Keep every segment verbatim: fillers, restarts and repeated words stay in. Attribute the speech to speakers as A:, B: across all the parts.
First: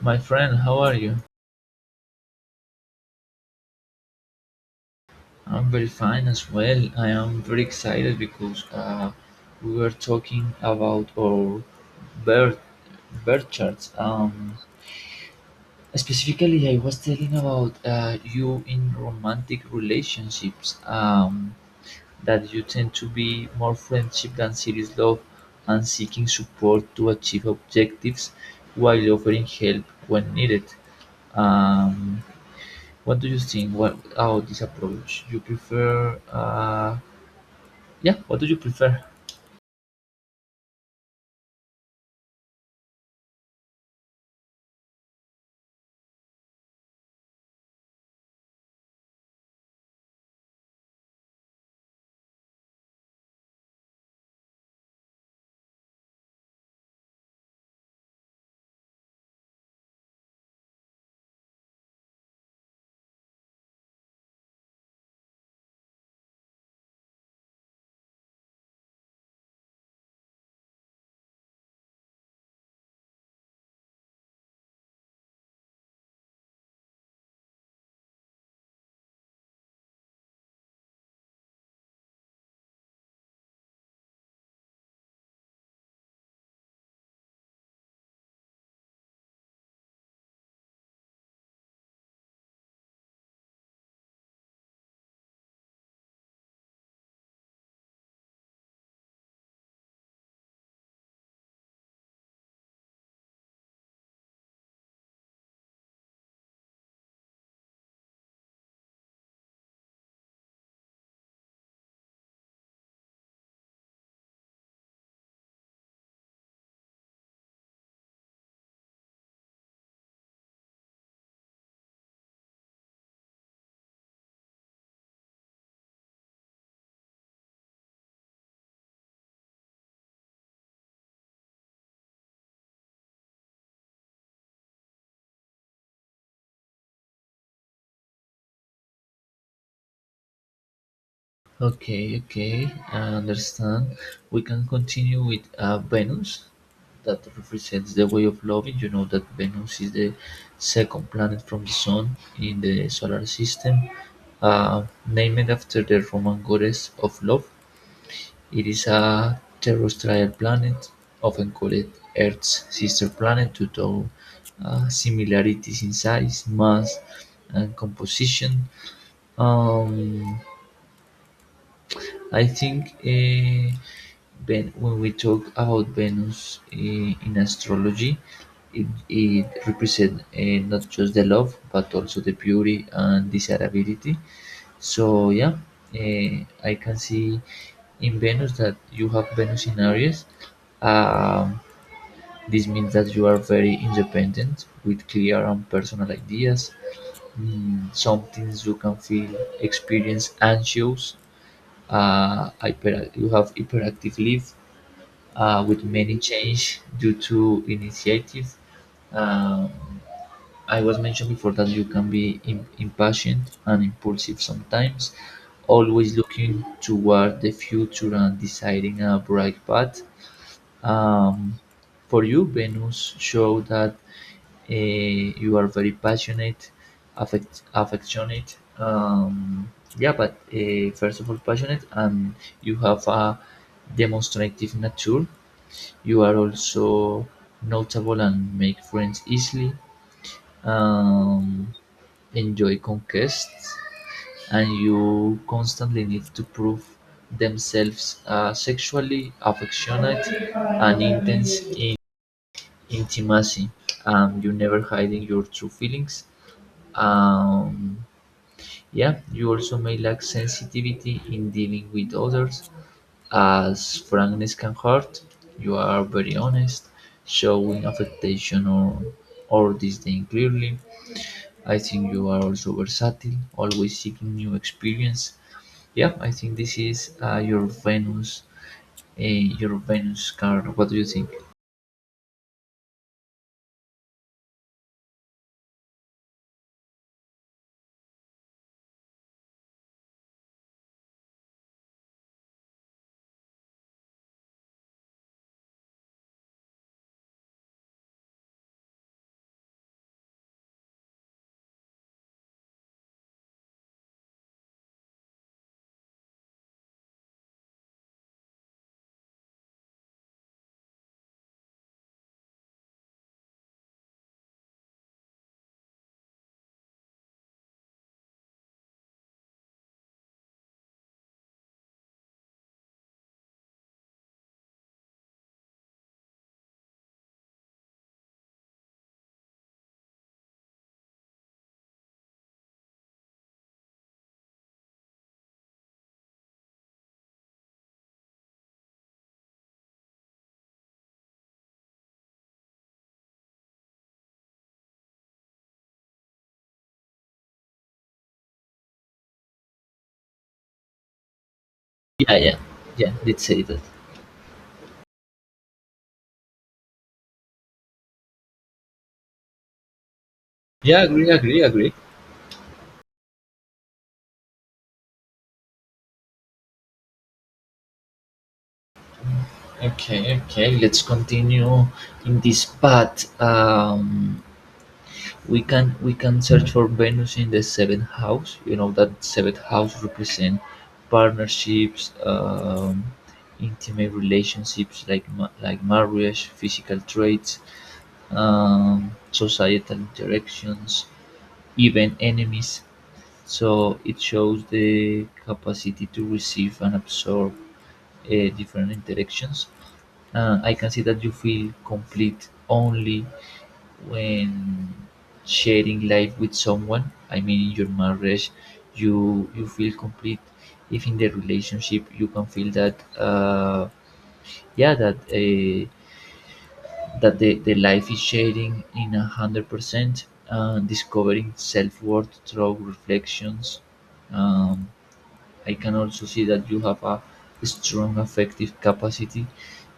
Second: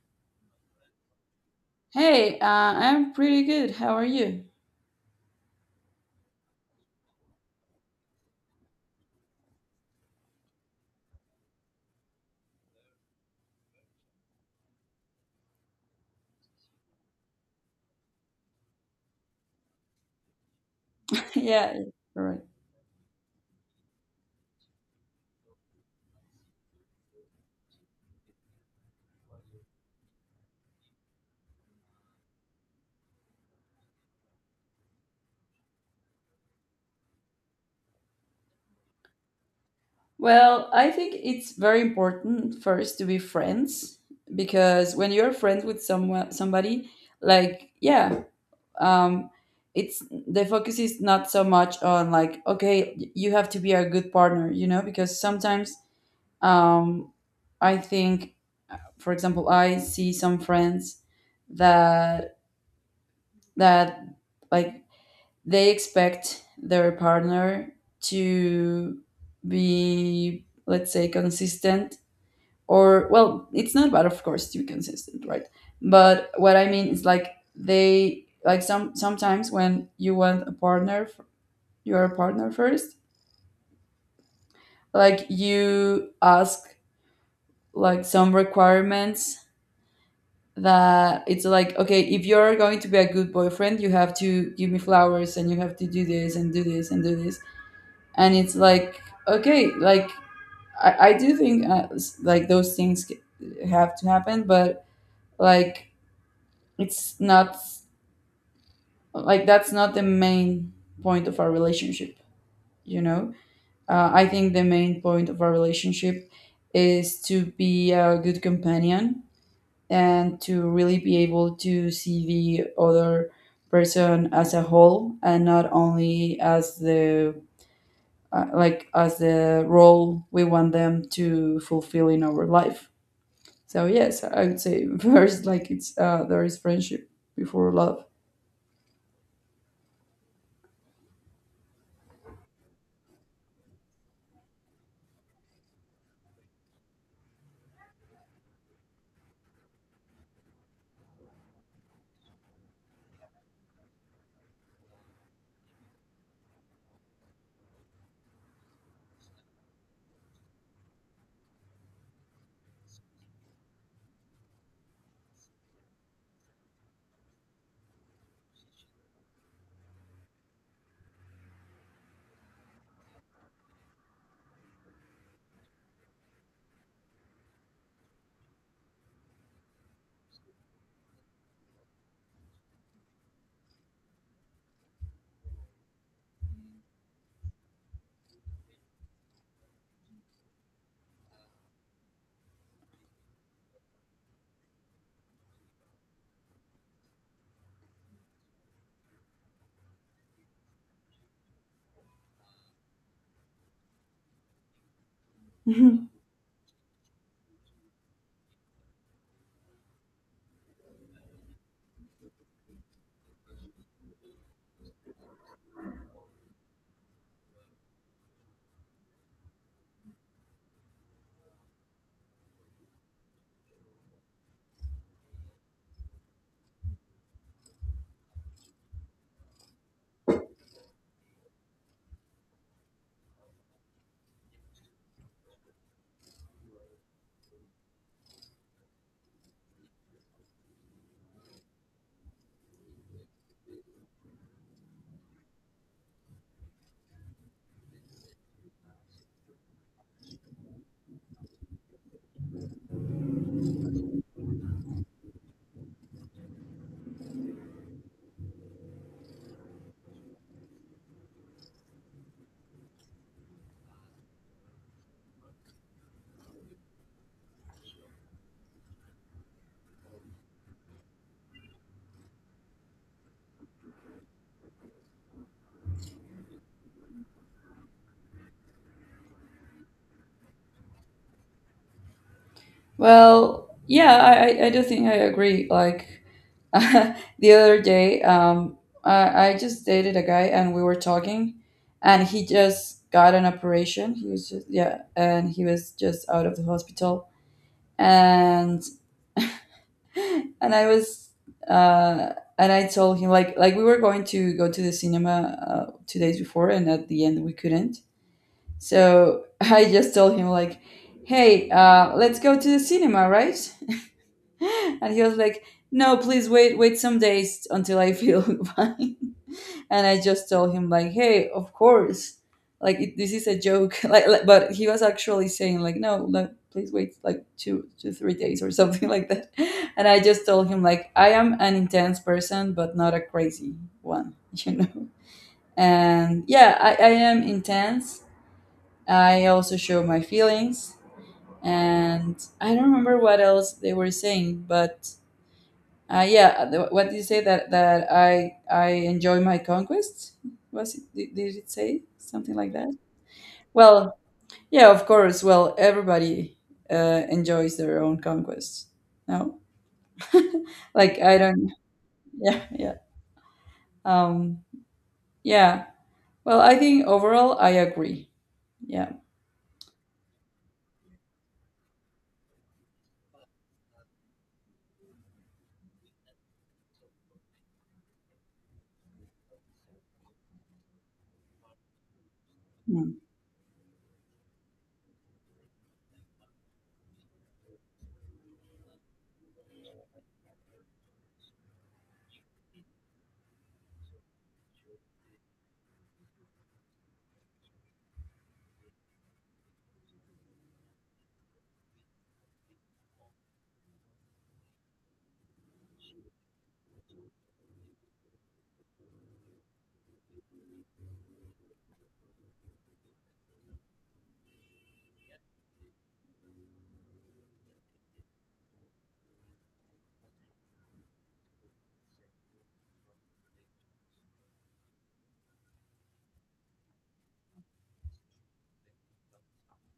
A: My friend, how are you?
B: Hey, uh, I'm pretty good. How are you?
A: I'm very fine as well. I am very excited because uh, we were talking about our birth birth charts. Um, specifically, I was telling about uh, you in romantic relationships. Um,
B: Yeah, all right.
A: that you tend to be more friendship than serious love, and seeking support to achieve objectives while offering help when needed. Um, What do you think? What about this approach? You prefer, uh, yeah, what do you prefer?
B: Well, I think it's very important first to be friends because when you're friends with someone, somebody, like, yeah, um, it's the focus is not so much on like, okay, y- you have to be a good partner, you know, because sometimes, um, I think, for example, I see some friends that that like they expect their partner to be, let's say, consistent. Or, well, it's not bad, of course, to be consistent, right? But what I mean is like they like some sometimes when you want a partner, f- your partner first, like you ask like some requirements that it's like, okay, if you're going to be a good boyfriend, you have to give me flowers and you have to do this and do this and do this. And it's like, okay, like i, I do think uh, s- like those things c- have to happen, but like it's not like that's not the main point of our relationship, you know. uh, I think the main point of our relationship is to be a good companion and to really be able to see the other person as a whole and not only as the uh, like as the role we want them to fulfill in our life. So yes, I would say first, like it's uh, there is friendship before love.
A: Okay, okay, I understand. We can continue with uh, Venus, that represents the way of loving. You know that Venus is the second planet from the sun in the solar system, uh, named after the Roman goddess of love. It is a terrestrial planet, often called Earth's sister planet due to uh, similarities in size, mass, and composition. Um, I think eh, Ven- when we talk about Venus eh, in astrology, it, it represents eh, not just the love but also the beauty and desirability. So yeah, eh, I can see in Venus that you have Venus in Aries. Um, this means that you are very independent with clear and personal ideas. Mm, sometimes you can feel experience anxious, uh, hyper, you have hyperactive leaves, uh, with
B: Mhm.
A: many change due to initiative. Um, I was mentioned before that you can be im- impatient and impulsive sometimes, always looking toward the future and deciding a bright path. Um, for you, Venus showed that uh, you are very passionate, affect, affectionate. Um, yeah, but uh, first of all, passionate, and you have a demonstrative nature. You are also notable and make friends easily. Um, enjoy conquests, and you constantly need to prove themselves, uh, sexually affectionate and intense in intimacy. Um, you never hiding your true feelings. um, yeah, you also may lack sensitivity in dealing with others as frankness can hurt. You are very honest, showing affectation or or disdain clearly. I think you are also versatile, always seeking new experience. Yeah, I think this is uh, your Venus, uh, your Venus card. What do you think?
B: Well, yeah, I, I I do think I agree. Like the other day, um, I, I just dated a guy and we were talking, and he just got an operation. He was just, yeah, and he was just out of the hospital, and and I was uh, and I told him like like we were going to go to the cinema uh, two days before, and at the end we couldn't. So I just told him like, "Hey, uh, let's go to the cinema, right?" And he was like, "No, please, wait, wait some days until I feel fine." And I just told him like, "Hey, of course, like it, this is a joke." like, like- but he was actually saying like, "No, like, please wait like two to three days or something like that." And I just told him like, "I am an intense person, but not a crazy one, you know." And yeah, I, I am intense. I also show my feelings. And I don't remember what else they were saying, but uh, yeah, uh, the- what did you say that that I I enjoy my conquests? Was it, did, did it say
A: Yeah,
B: something
A: yeah,
B: like that?
A: yeah, let's say that.
B: Well, yeah, of course. Well, everybody uh, enjoys their own conquests. No,
A: Yeah,
B: like
A: agree,
B: I
A: agree,
B: don't.
A: agree.
B: Yeah, yeah, um, yeah. Well, I think overall I agree. Yeah.
A: Okay, okay, let's continue in this path. Um, we can we can search for Venus in the seventh house. You know that seventh house represent partnerships, um,
B: Mm,
A: intimate relationships like ma- like marriage, physical traits, um, societal interactions, even enemies. So it shows the capacity to receive and absorb uh, different interactions. Uh, I can say that you feel complete only when sharing life with someone. I mean, in your marriage, you you feel complete. If in the relationship, you can feel that, uh, yeah, that, uh, that the, the life is sharing in a hundred percent, uh, discovering self worth through reflections. Um, I can also see that you have a strong affective capacity.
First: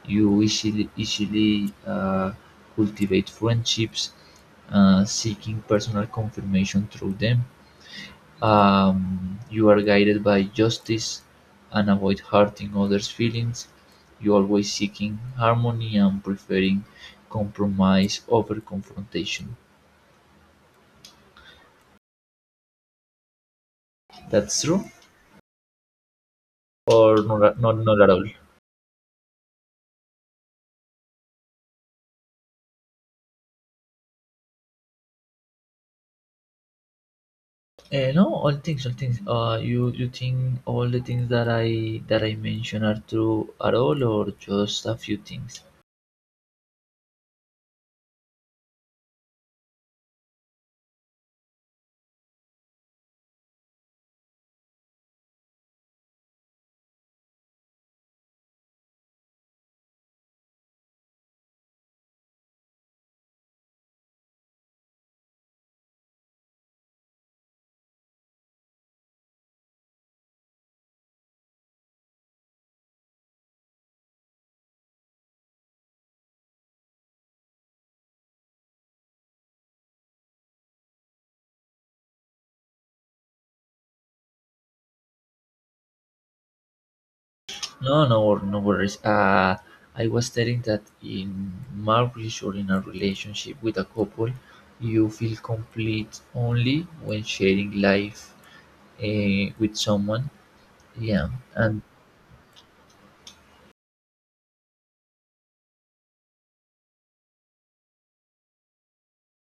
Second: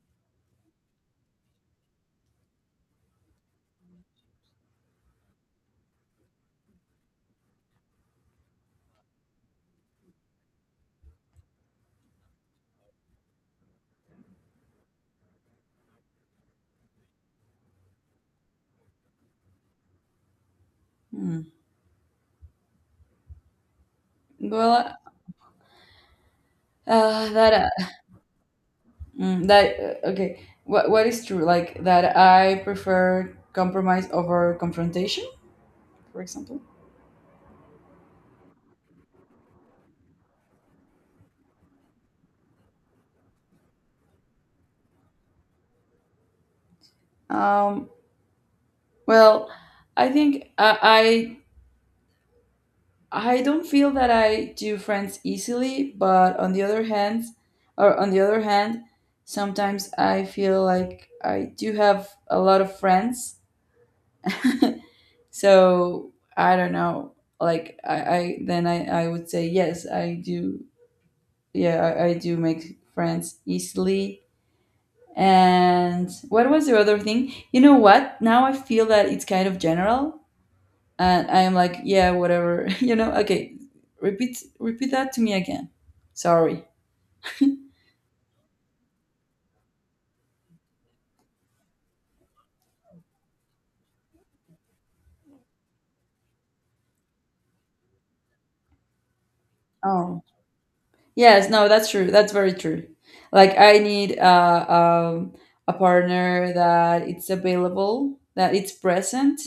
A: You easily easily uh, cultivate friendships, uh, seeking personal confirmation through them. Um, you are guided by justice and avoid hurting others' feelings. You always seeking harmony and preferring compromise over confrontation.
B: mm.
A: That's true,
B: Well,
A: or
B: uh, that
A: not, not,
B: uh,
A: not at all?
B: mm, that uh, okay. What what is true? Like that I prefer compromise over confrontation, for example.
A: Eh, no, all things, all things. Uh, you you think all the things that I that I mention are true at all, or just a few things?
B: Um, Well, I think I, I I don't feel that I do friends easily, but on the other hand, or on the other hand, sometimes I feel like I do have a lot of friends. So I don't know. Like I, I then I, I would say yes, I do. Yeah, I, I do make friends easily. And what was the other thing? You know what? Now I feel that it's kind of general and I am like, yeah, whatever, you know. Okay, repeat repeat that to me again. Sorry.
A: No, no, wor- no worries. Uh, I was telling that in marriage or in a relationship with a couple, you feel complete only when sharing life uh, with
B: Oh,
A: someone. Yeah,
B: yes, no,
A: and
B: that's true. That's very true. Like I need uh, um, a partner that it's available, that it's present,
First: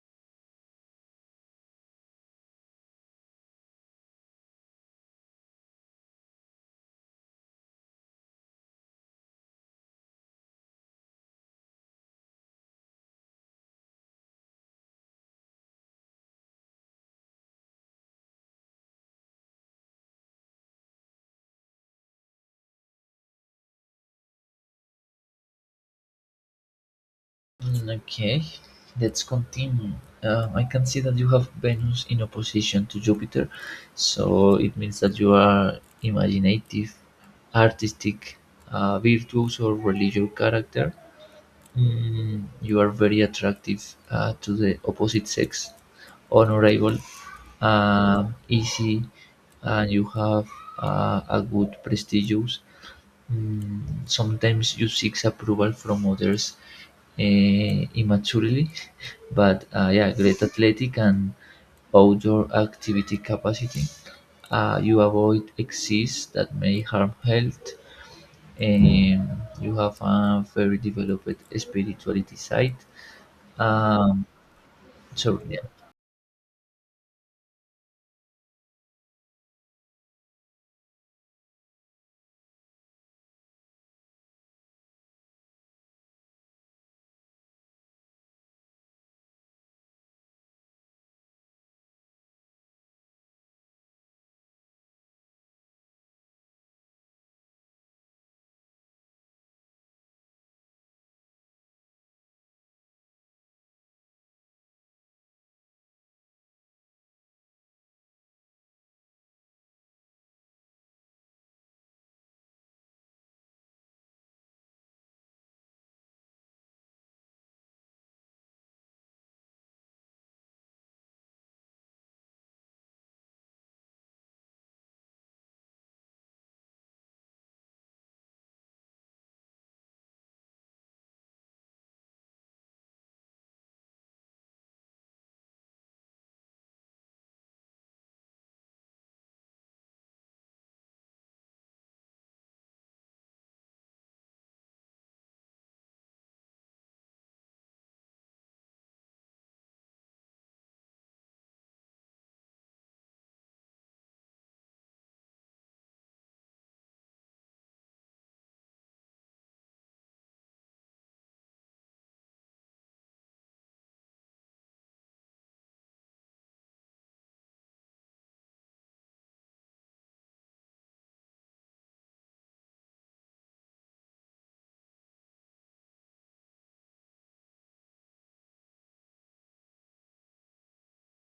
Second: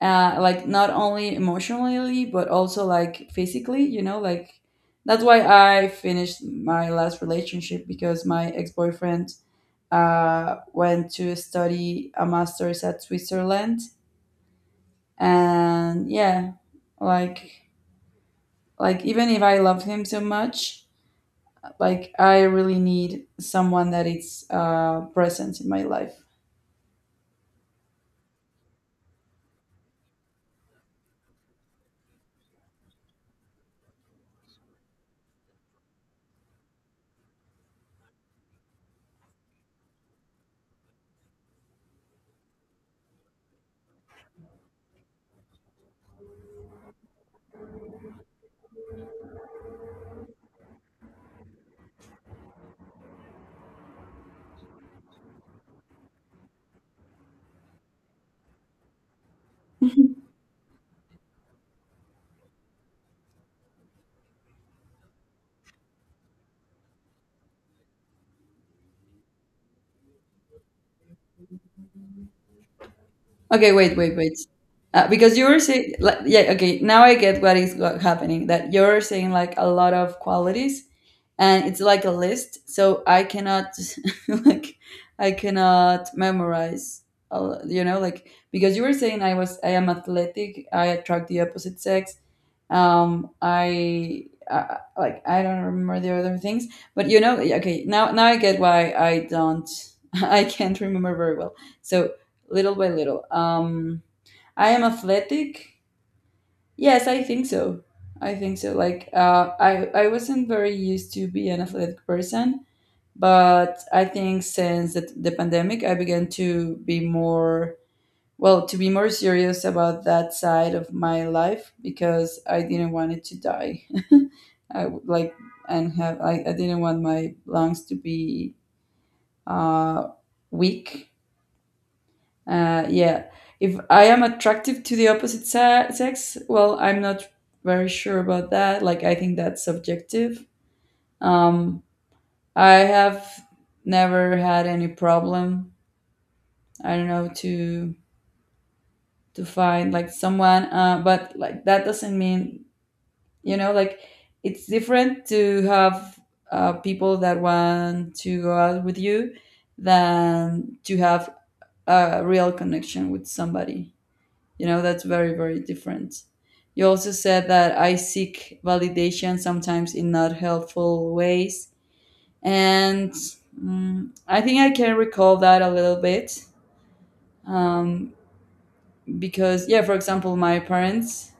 B: uh, like not only emotionally but also like physically. You know, like that's why I finished my last relationship because my ex boyfriend uh, went to study a master's at Switzerland. And yeah, like like even if I love him so much, like I really need someone that is uh present in my life.
A: mm, okay, let's continue. Uh, I can see that you have Venus in opposition to Jupiter, so it means that you are imaginative, artistic, uh, virtuous, or religious character. Mm, you are very attractive, uh, to the opposite sex, honorable, um, easy, and you have uh, a good prestige. Mm, sometimes you seek approval from others, eh, immaturely, but uh, yeah, great athletic and outdoor activity capacity. Uh, you avoid excess that may harm health. Um, you have a very developed spirituality side.
B: Okay, wait, wait,
A: Um,
B: wait, uh, because
A: so
B: you were
A: yeah,
B: saying like, yeah, okay, now I get what is what happening, that you're saying like a lot of qualities and it's like a list, so I cannot like I cannot memorize. Uh, you know, like, because you were saying i was I am athletic, I attract the opposite sex. um I uh, Like, I don't remember the other things, but you know, okay, now now I get why I don't I can't remember very well. So little by little. um I am athletic. Yes, I think so. I think so. Like, uh, I I wasn't very used to be an athletic person, but I think since the, the pandemic, I began to be more, well, to be more serious about that side of my life because I didn't want it to die. I would like and have I, I didn't want my lungs to be uh weak, uh, yeah. If I am attractive to the opposite se- sex, well, I'm not very sure about that. Like, I think that's subjective. Um, I have never had any problem. I don't know to to find like someone, uh, but like that doesn't mean, you know, like it's different to have uh, people that want to go out with you than to have a real connection with somebody. You know, that's very, very different. You also said that I seek validation sometimes in not helpful ways. And mm I think I can recall that a little bit, um, because, yeah, for example, my parents,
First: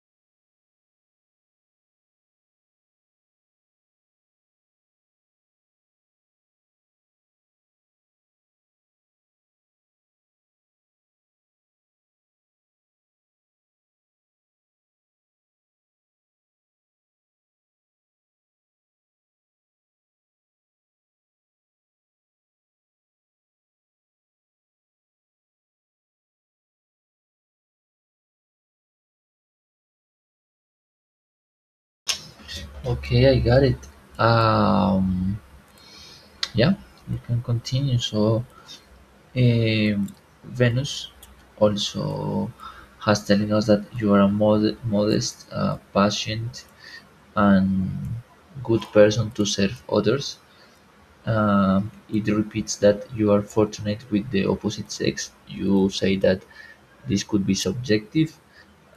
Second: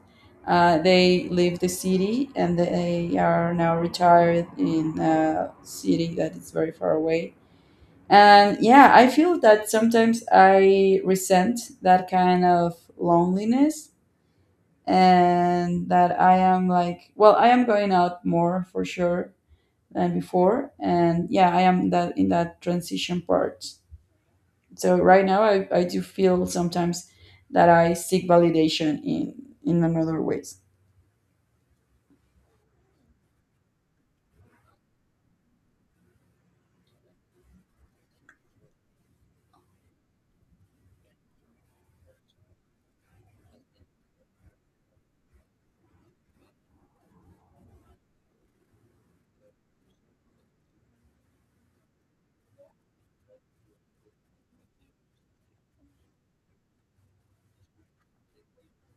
B: uh, they leave the city and they are now retired in a city that is very far away. And yeah, I feel that sometimes I resent that kind of loneliness and that I am like, well, I am going out more for sure than before, and yeah, I am that in that transition part. So right now, I, I do feel sometimes that I seek validation in in another ways.
A: okay, I got it. Um, yeah, you can continue. So Eh, Venus also has telling us that you are a mod- modest, uh, patient, and good person to serve others. Um, it repeats that you are fortunate with the opposite sex. You say that this could be subjective,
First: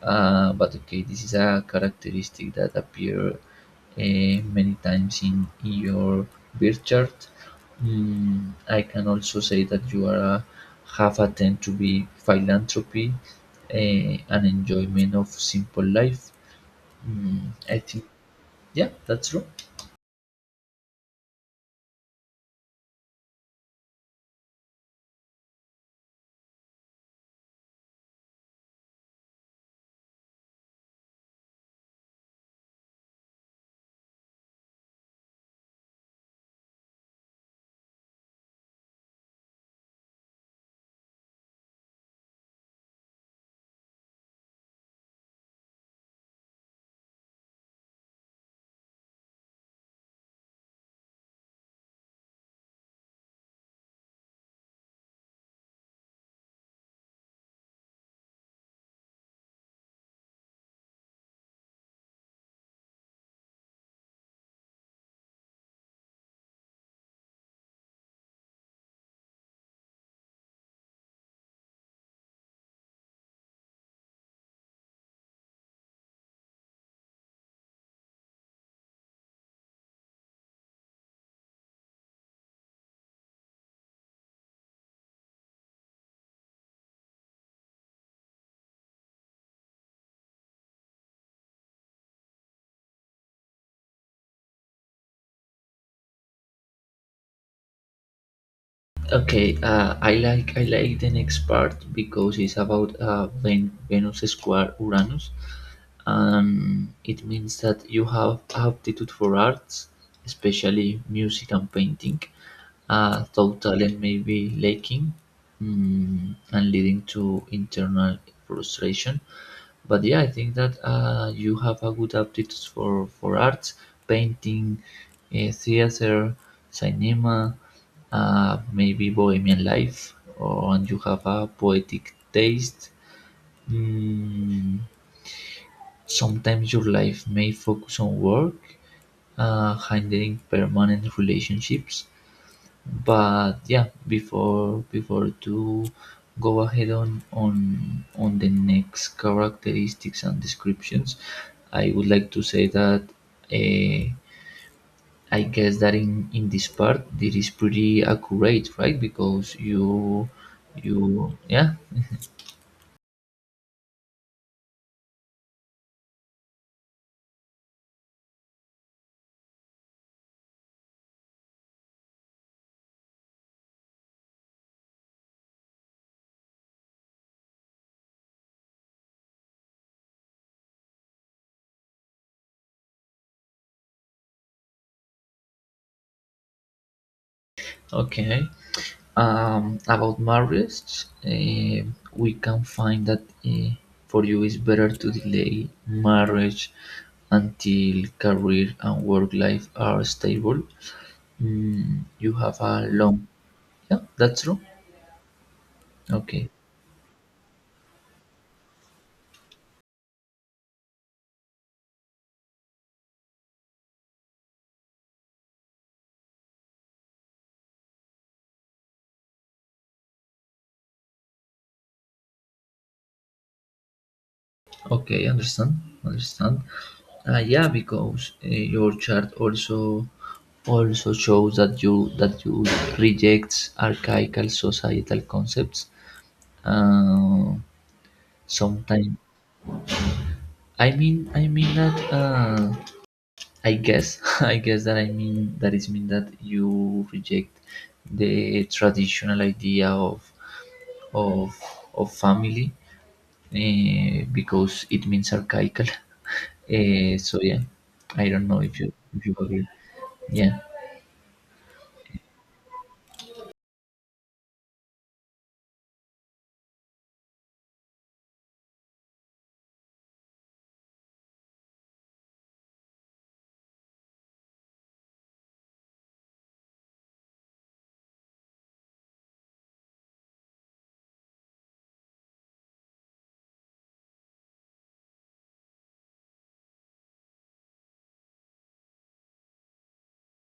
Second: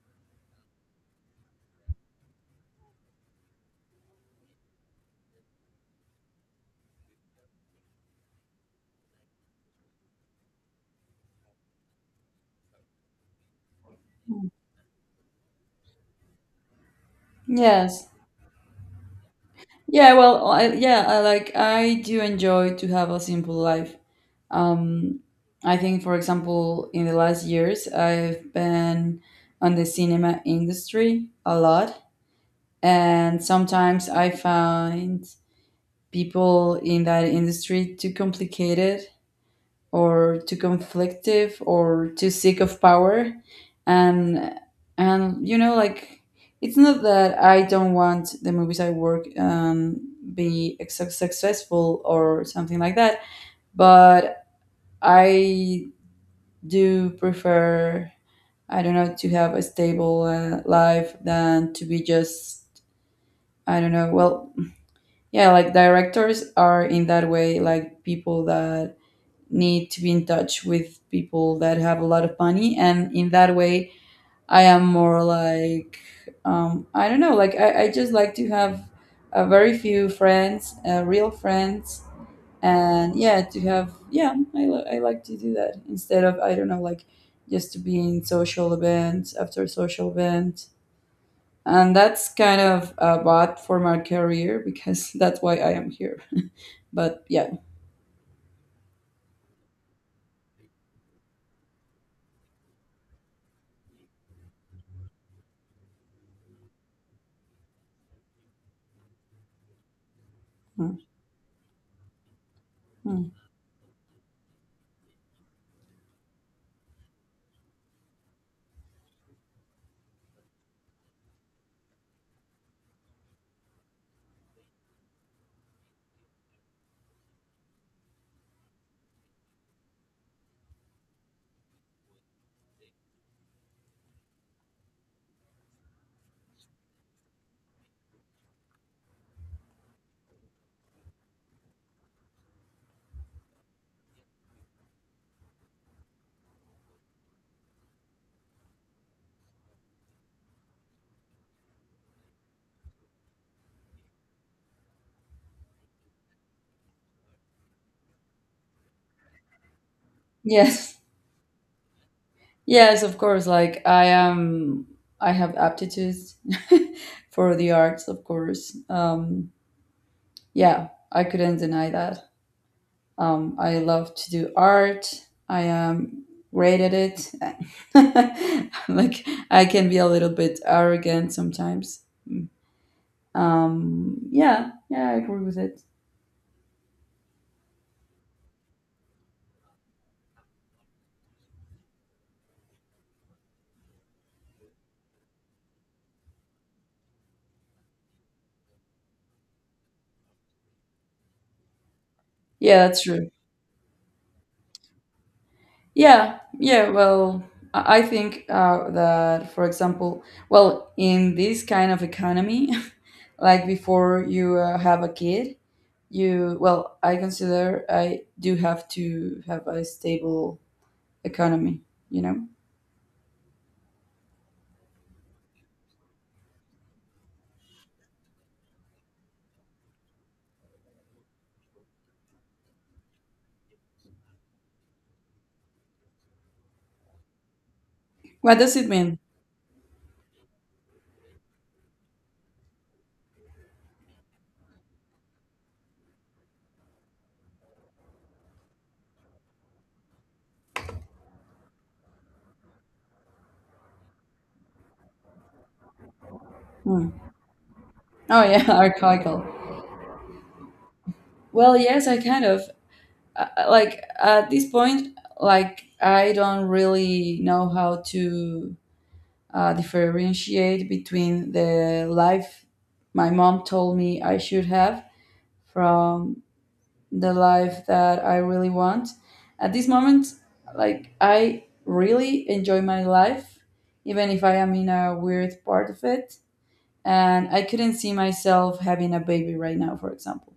A: uh, but okay, this is a characteristic that appear, eh, many times in, in your birth chart. Mm, I can also say that you are a, have a tend to be philanthropy, eh, and enjoyment of simple life. Mm, I think
B: Yes.
A: yeah, that's true.
B: Yeah. Well. I, yeah. I like. I do enjoy to have a simple life. Um. I think, for example, in the last years, I've been on the cinema industry a lot, and sometimes I find people in that industry too complicated or too conflictive or too sick of power. And and you know, like, it's not that I don't want the movies I work um be ex- successful or something like that, but I do prefer, I don't know, to have a stable uh, life than to be just, I don't know, well. Yeah, like directors are in that way, like people that need to be in touch with people that have a lot of money. And in that way, I am more like, um, I don't know, like, I, I just like to have a very few friends, uh, real friends. And yeah, to have, yeah, I, li- I like to do that instead of, I don't know, like, just to be in social events after social event. And that's kind of a bot for my career because that's why I am here, but yeah.
A: Okay, uh, I like I like the next part because it's about uh, Ven- Venus square Uranus, and it means that you have aptitude for arts,
B: Mm,
A: especially music and painting, uh,
B: mm.
A: though talent may be lacking, mm, and leading to internal frustration. But yeah, I think that uh, you have a good aptitude for, for arts, painting, uh, theater, cinema, uh, maybe bohemian life, or, and you have a poetic taste. Mm, sometimes your life may focus on work, uh, handling permanent relationships. But yeah, before before to go ahead on on on the next characteristics and descriptions, I would like to say that uh, I guess that in in this part this is pretty accurate, right? Because you
B: Yes,
A: you yeah
B: yes, of course, like I am, I have aptitudes for the arts, of course. Um yeah, I couldn't deny that. um I love to do art. I am great at it. Like I can be a little bit arrogant sometimes. Um yeah, yeah, I agree with it.
A: okay. Um, about marriage, eh, we can find that eh, for you it's better to delay marriage until career and work life are stable. Mm, you have a
B: Yeah, that's
A: long.
B: true.
A: Yeah, that's true.
B: Yeah,
A: Okay,
B: yeah. Well, I I think uh, that, for example, well, in this kind of economy, like before you uh, have a kid, you, well, I consider I do have to have a stable economy. You know.
A: okay, understand, understand. Uh, yeah, because uh, your chart also also shows that you that you rejects archaical societal concepts. Uh,
B: What does it
A: sometimes
B: mean?
A: I mean, I mean that. Uh, I guess, I guess that I mean that is mean that you reject the traditional idea of of of family, uh, because it means archaical.
B: Hmm.
A: Uh, so yeah, I
B: Oh
A: don't know
B: yeah,
A: if you if you agree.
B: archaical.
A: Yeah.
B: Well, yes, I kind of uh, uh, like, at this point, like, I don't really know how to uh, differentiate between the life my mom told me I should have from the life that I really want. At this moment, like, I really enjoy my life, even if I am in a weird part of it. And I couldn't see myself having a baby right now, for example.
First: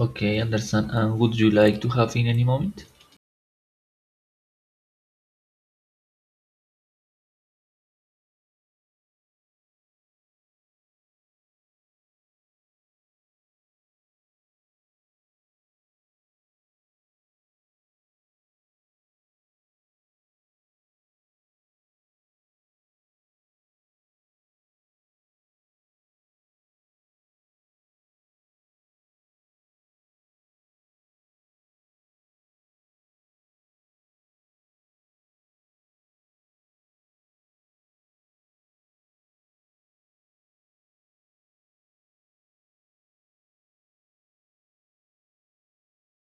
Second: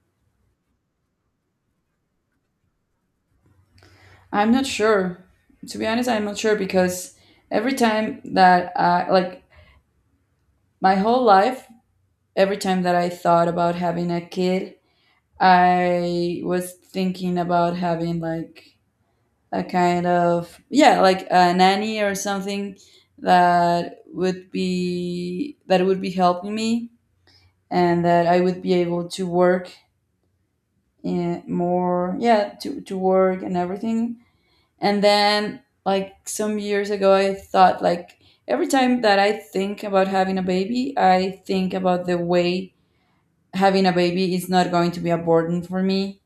A: Okay, understand. And would you like to have in any moment?
B: I'm not sure. To be honest, I'm not sure because every time that I, like, my whole life, every time that I thought about having a kid, I was thinking about having like a kind of, yeah, like a nanny or something that would be that would be helping me and that I would be able to work in more, yeah, to, to work and everything. And then like some years ago I thought like every time that I think about having a baby, I think about the way having a baby is not going to be a burden for me,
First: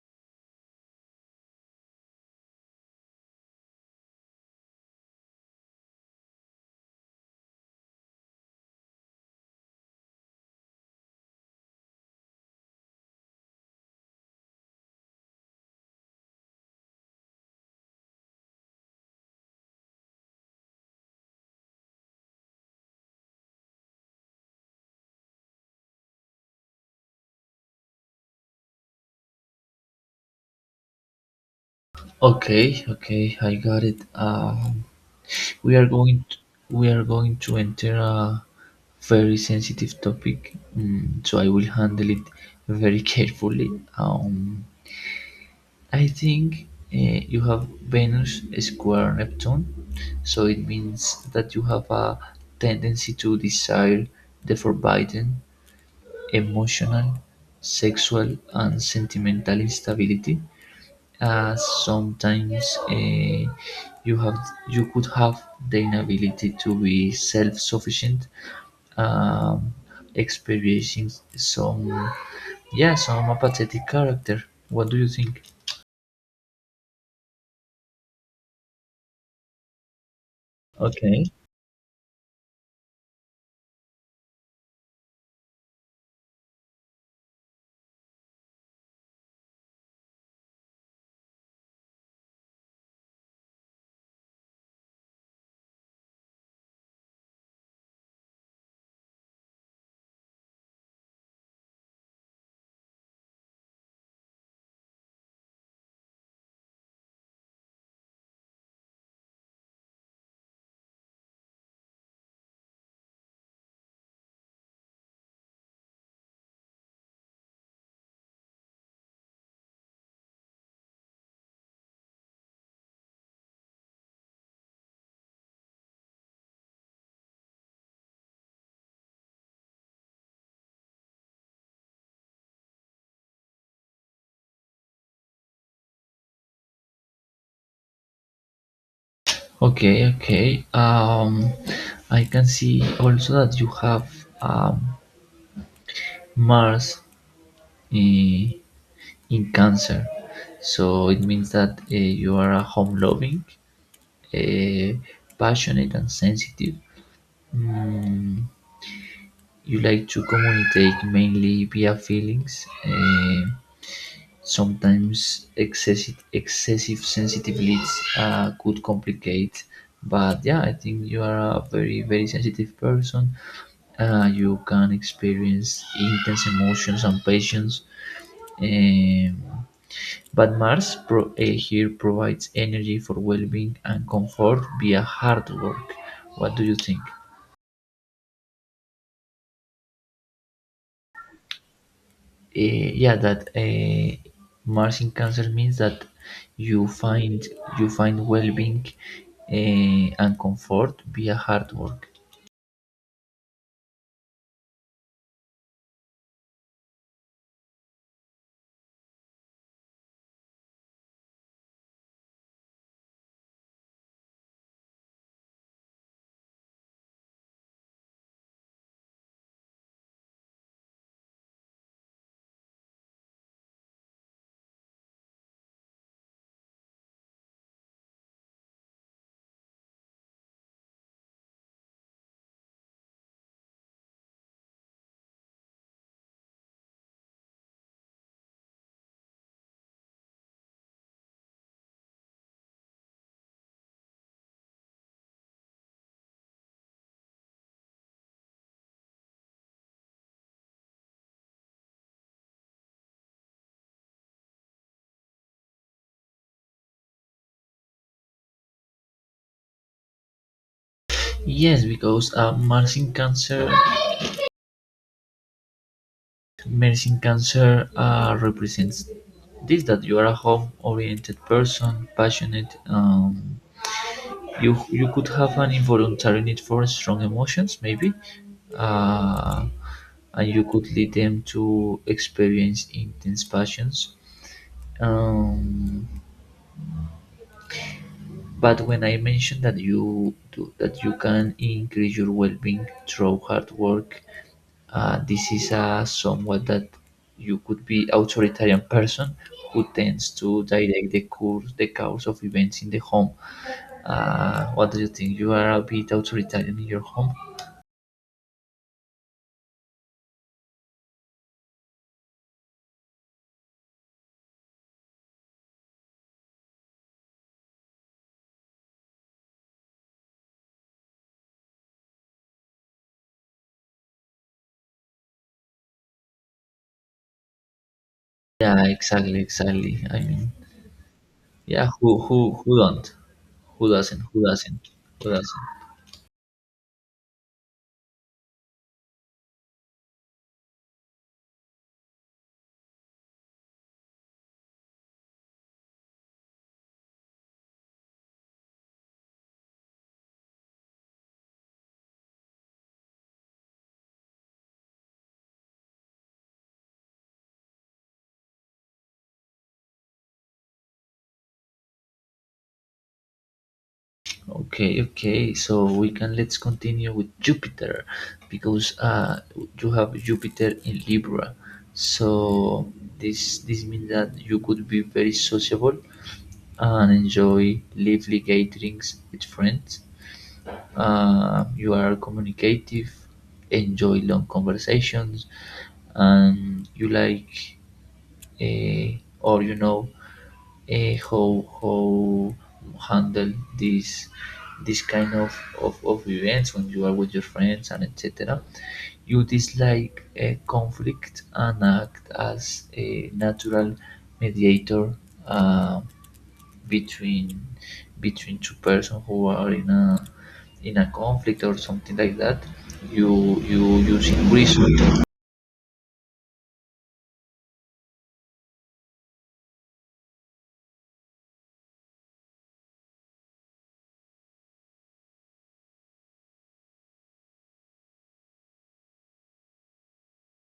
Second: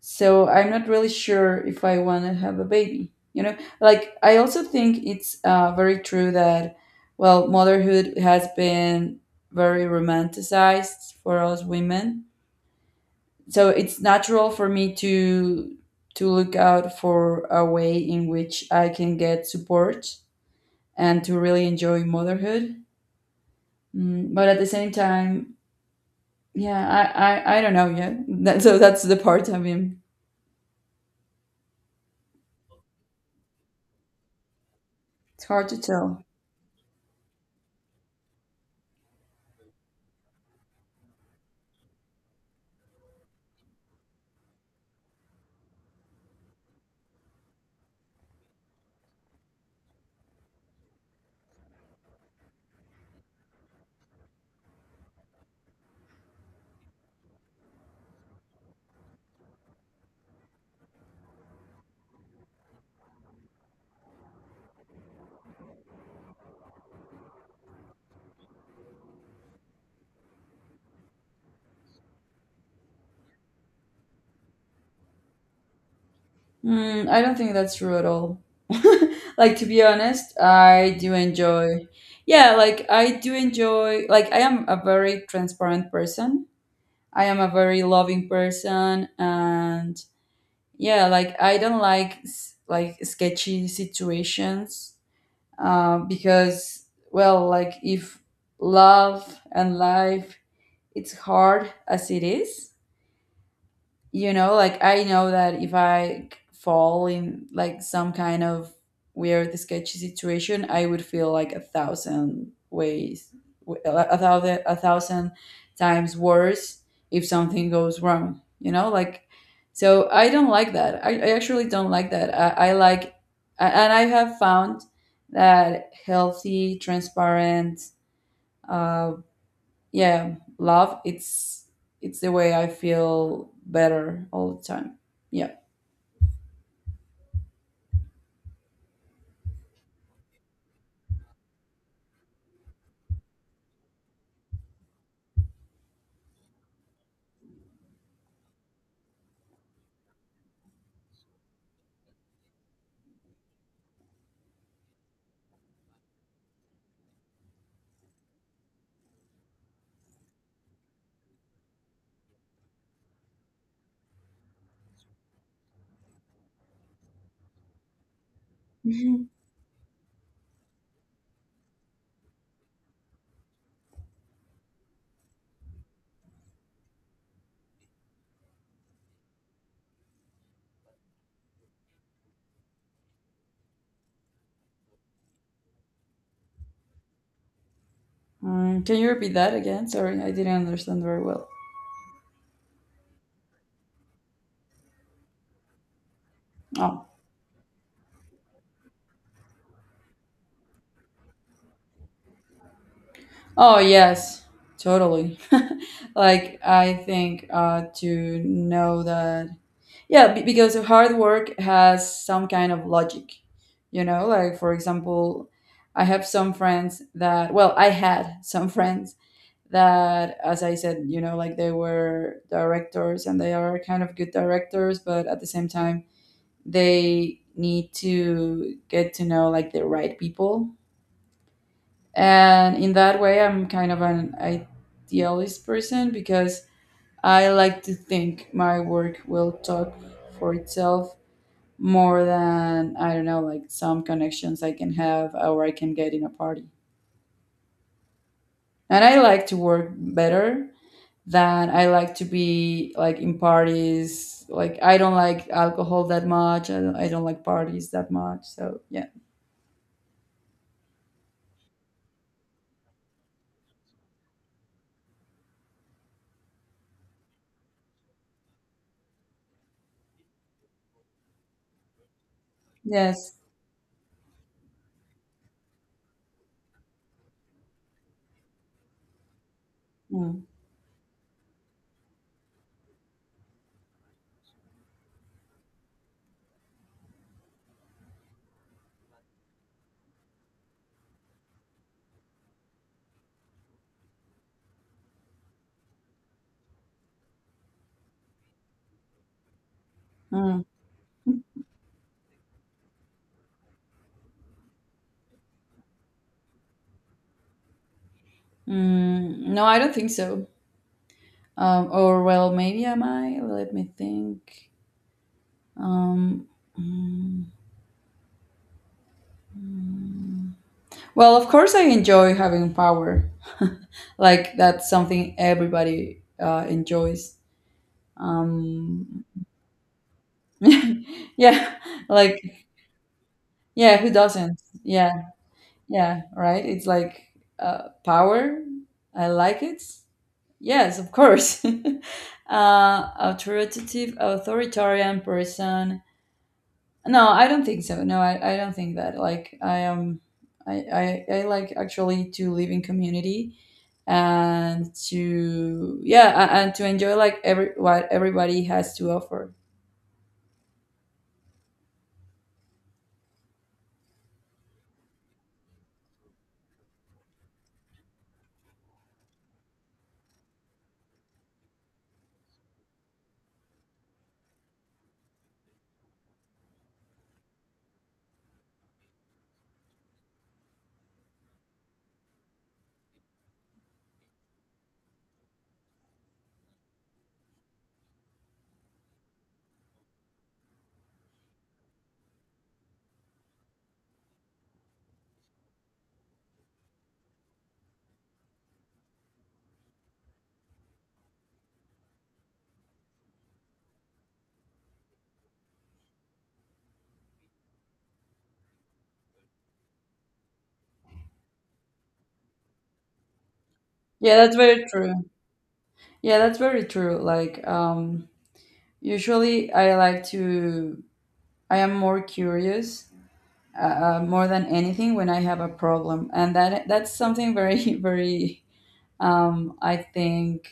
B: so I'm not really sure if I want to have a baby, you know, like I also think it's uh, very true that, well, motherhood has been very romanticized for us women, so it's natural for me to to look out for a way in which I can get support and to really enjoy motherhood. Mm, but at the same time, yeah, i i, I don't know yet that, so that's the part I mean.
A: Okay, okay, I got it. Um,
B: It's hard
A: We
B: to
A: are
B: tell.
A: going to, we are going to enter a very sensitive topic, mm, so I will handle it very carefully. Um, I think uh, you have Venus square Neptune, so it means that you have a tendency to desire the forbidden, emotional, sexual, and sentimental instability, uh, sometimes uh, you have you could have the inability to be self-sufficient, um, experiencing some yeah some apathetic character. What do you think?
B: Mm, I don't think that's true at all. Like, to be honest, I do
A: Okay.
B: enjoy. Yeah, like I do enjoy. Like I am a very transparent person. I am a very loving person, and yeah, like I don't like s- like sketchy situations. Uh, because, well, like if love and life, it's hard as it is, you know, like I know that if I fall in like some kind of weird sketchy situation, I would feel like a thousand ways, a thousand a thousand times worse if something goes wrong, you know like so I don't like that i, I actually don't like that i, I like a- and I have found that healthy, transparent, uh, yeah, love, it's it's the way I feel better all the time. Yeah.
A: Okay, okay, um I can see also that you have um Mars in, in Cancer, so it means that uh, you are a home loving, uh, passionate and sensitive. Mm, you like to communicate mainly via feelings, eh, sometimes excessive, excessive sensitivities uh, could
B: Mhm.
A: complicate. But yeah, I think you are a very, very sensitive person. Uh, you can experience intense emotions and passions. Um, but Mars pro- eh, here provides energy for well being and comfort via hard work. What do you think?
B: Mm, can you repeat that again? Sorry, I didn't understand very well.
A: Eh, yeah that uh, Mars in Cancer means that you
B: Oh,
A: find you find well-being, eh, and comfort via hard work.
B: oh yes, totally. Like I think uh, to know that, yeah, be- because hard work has some kind of logic. You know, like for example, I have some friends that, well, I had some friends that, as I said, you know, like they were directors and they are kind of good directors, but at the same time they need to get to know like the right people, and in that way I'm kind of an idealist person, because I like to think my work will talk for itself, more than, I don't know, like some connections I can have or I can get in a party. And I like to work better then I like to be like in parties. Like I don't like alcohol that much. I don't, I don't like parties that much. So yeah.
A: Yes, because uh, mars in cancer mars in cancer uh, represents this that you are a home-oriented person passionate,
B: Yes.
A: um, you you could have an involuntary need for strong emotions maybe, uh,
B: Mm,
A: and you could lead them to experience intense passions. Um, but when I mentioned that you do, that you can increase your well-being through hard work, uh, this is a somewhat that you could be authoritarian person who tends
B: mm,
A: to direct the course the course of events in the home. Uh, what do you think? You are a bit authoritarian in your home?
B: mm. No, I don't think so. Um, or well, maybe am I? Let me think. Um, mm. Well, of course, I enjoy having power. Like that's something everybody uh, enjoys.
A: Yeah,
B: Um,
A: exactly, exactly. I mean,
B: yeah,
A: yeah, who who
B: like
A: who don't? Who
B: yeah, who
A: doesn't? Who
B: doesn't?
A: doesn't?
B: Yeah,
A: Who doesn't?
B: yeah, right? It's like uh, power. I like it. Yes, of course. uh, authoritative, authoritarian person. No, I don't think so. No, I, I don't think that. Like, I am, I, I, I like, actually, to live in community and to, yeah, a- and to enjoy like every, what everybody has to offer.
A: Okay, okay. So we can let's continue with Jupiter because uh you have Jupiter in Libra. So this this means that you could be very sociable and enjoy lively gatherings with friends. Uh, you are communicative, enjoy long conversations, and you like, uh, or you know, uh, how how handle this this kind of, of, of events when you are with your friends and etc. You dislike uh, conflict and act as a natural mediator, uh, between between two persons who are in a in a conflict or something like that, you you
B: Yeah,
A: using
B: that's very
A: reason.
B: true. Yeah, that's very true. Like, um, usually I like to I am more curious, uh, uh, more than anything when I have a problem, and that that's something very very um, I think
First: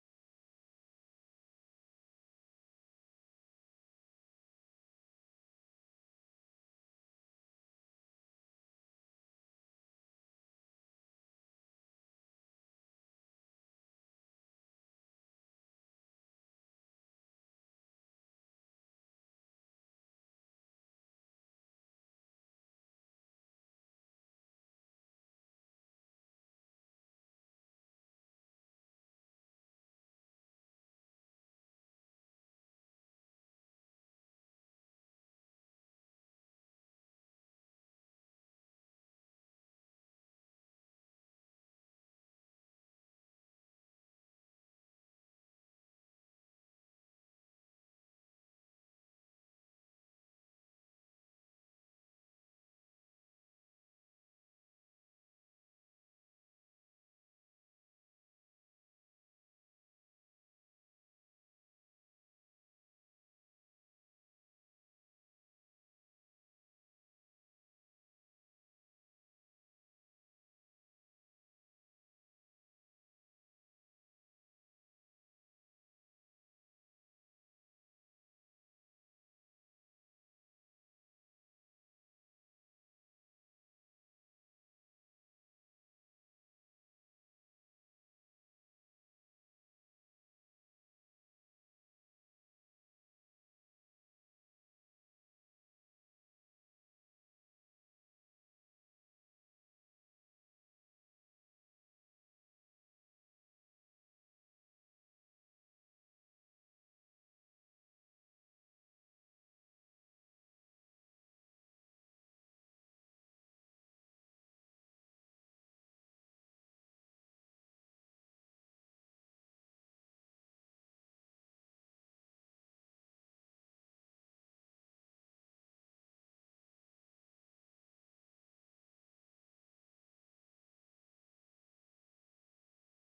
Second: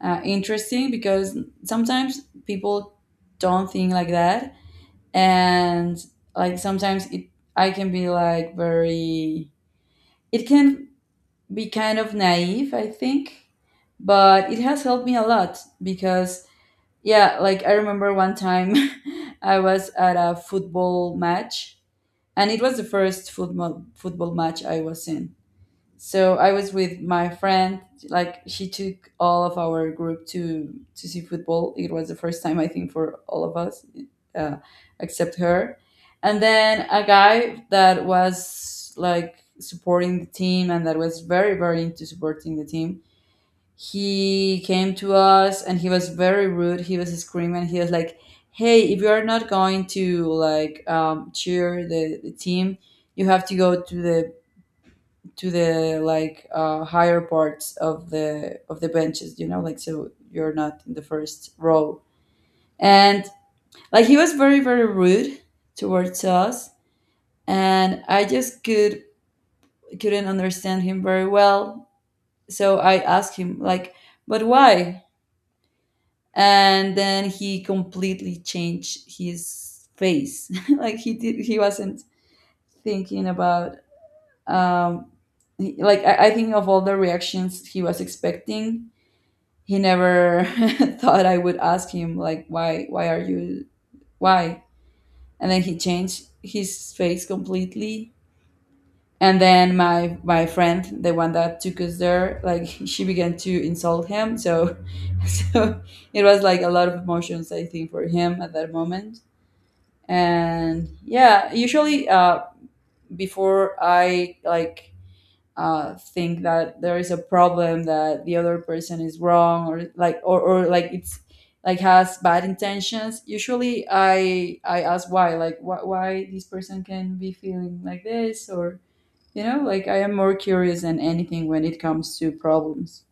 B: uh, interesting, because sometimes people don't think like that, and like sometimes it I can be like very it can be kind of naive, I think, but it has helped me a lot because, yeah, like I remember one time, I was at a football match, and it was the first football football match I was in. So I was with my friend. Like, she took all of our group to to see football. It was the first time, I think, for all of us, uh, except her. And then a guy that was like supporting the team and that was very very into supporting the team, he came to us and he was very rude, he was screaming, he was like, hey, if you are not going to like um, cheer the, the team, you have to go to the to the like uh, higher parts of the of the benches, you know, like so you're not in the first row. And like he was very very rude towards us, and I just could couldn't understand him very well, so I asked him like, but why? And then he completely changed his face. Like, he did, he wasn't thinking about, um, he- like I, I think of all the reactions he was expecting, he never thought I would ask him like, why why are you, why? And then he changed his face completely. And then my my friend, the one that took us there, like she began to insult him, so so it was like a lot of emotions, I think, for him at that moment. And yeah, usually uh, before I like uh, think that there is a problem, that the other person is wrong or like or, or like it's like has bad intentions, usually i I ask why, like wh- why this person can be feeling like this, or, you know, like I am more curious than anything when it comes to problems.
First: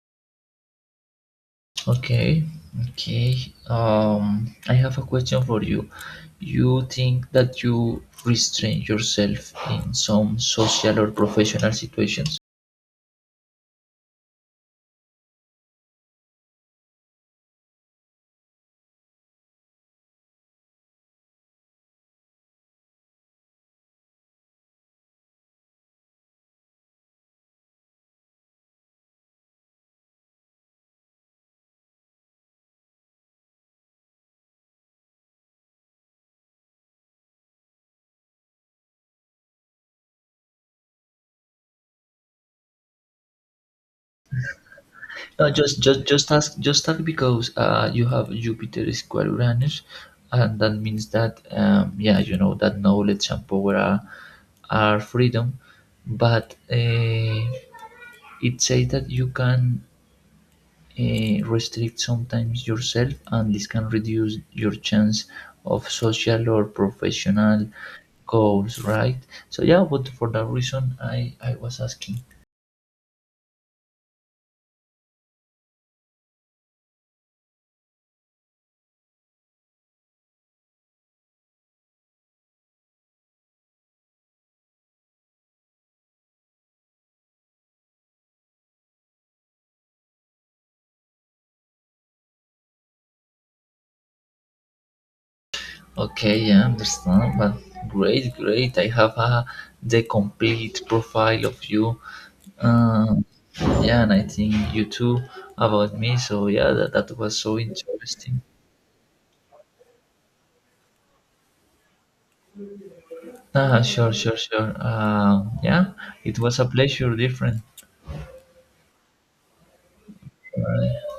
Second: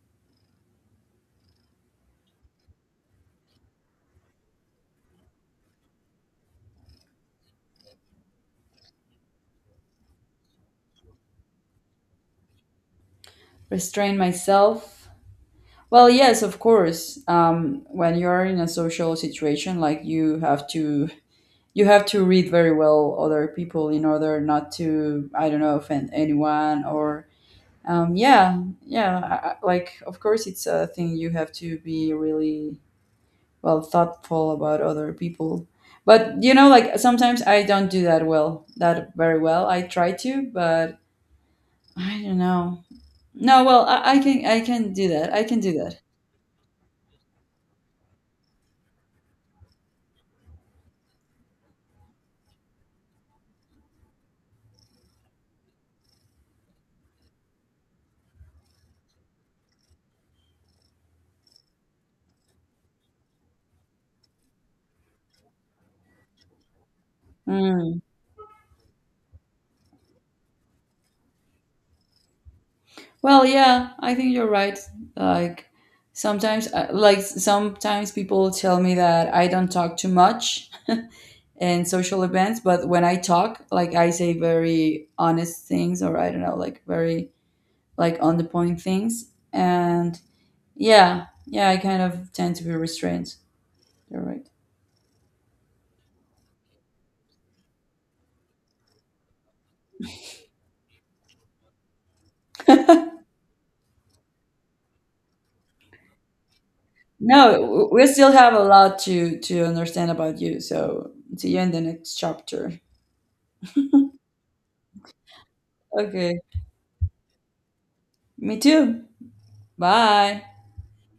A: Okay, okay. Um, I have a question for you. You think that you restrain yourself in some social or professional situations?
B: Restrain myself? Well, yes, of course. Um, when you're in a social situation, like you have to you have to read very well other people in order not to, I don't know, offend anyone or, um, yeah, yeah I, I- like of course it's a thing, you have to be really well thoughtful about other people. But you know, like sometimes I don't do that well, that very well, I try to, but I don't know. No, well, i, I can I can do that, i
A: No,
B: can do
A: just
B: that
A: just just ask, just ask because uh you have Jupiter square Uranus, and that means that um yeah you know that knowledge and power are are freedom, but uh, it says that you can uh, restrict sometimes yourself and this can reduce your chance of social or professional
B: Mm.
A: goals, right? So yeah, but for that reason i i was asking.
B: Well, yeah, I think you're right. Like sometimes, uh, like sometimes people tell me that I don't talk too much in social events, but when I talk, like I say very honest things, or I don't know, like very like on the point things. And yeah, yeah, I kind of tend to be restrained. You're right.
A: Okay, I understand, but great great I have a the complete profile of you. um yeah, and I think you too about me, so yeah, that, that was so
B: No, w- we still
A: interesting.
B: have a lot to to understand about you. So see you in the next chapter.
A: Ah sure, sure, sure, um yeah, it
B: Okay,
A: was a pleasure different.
B: me too. Bye.
A: Bye.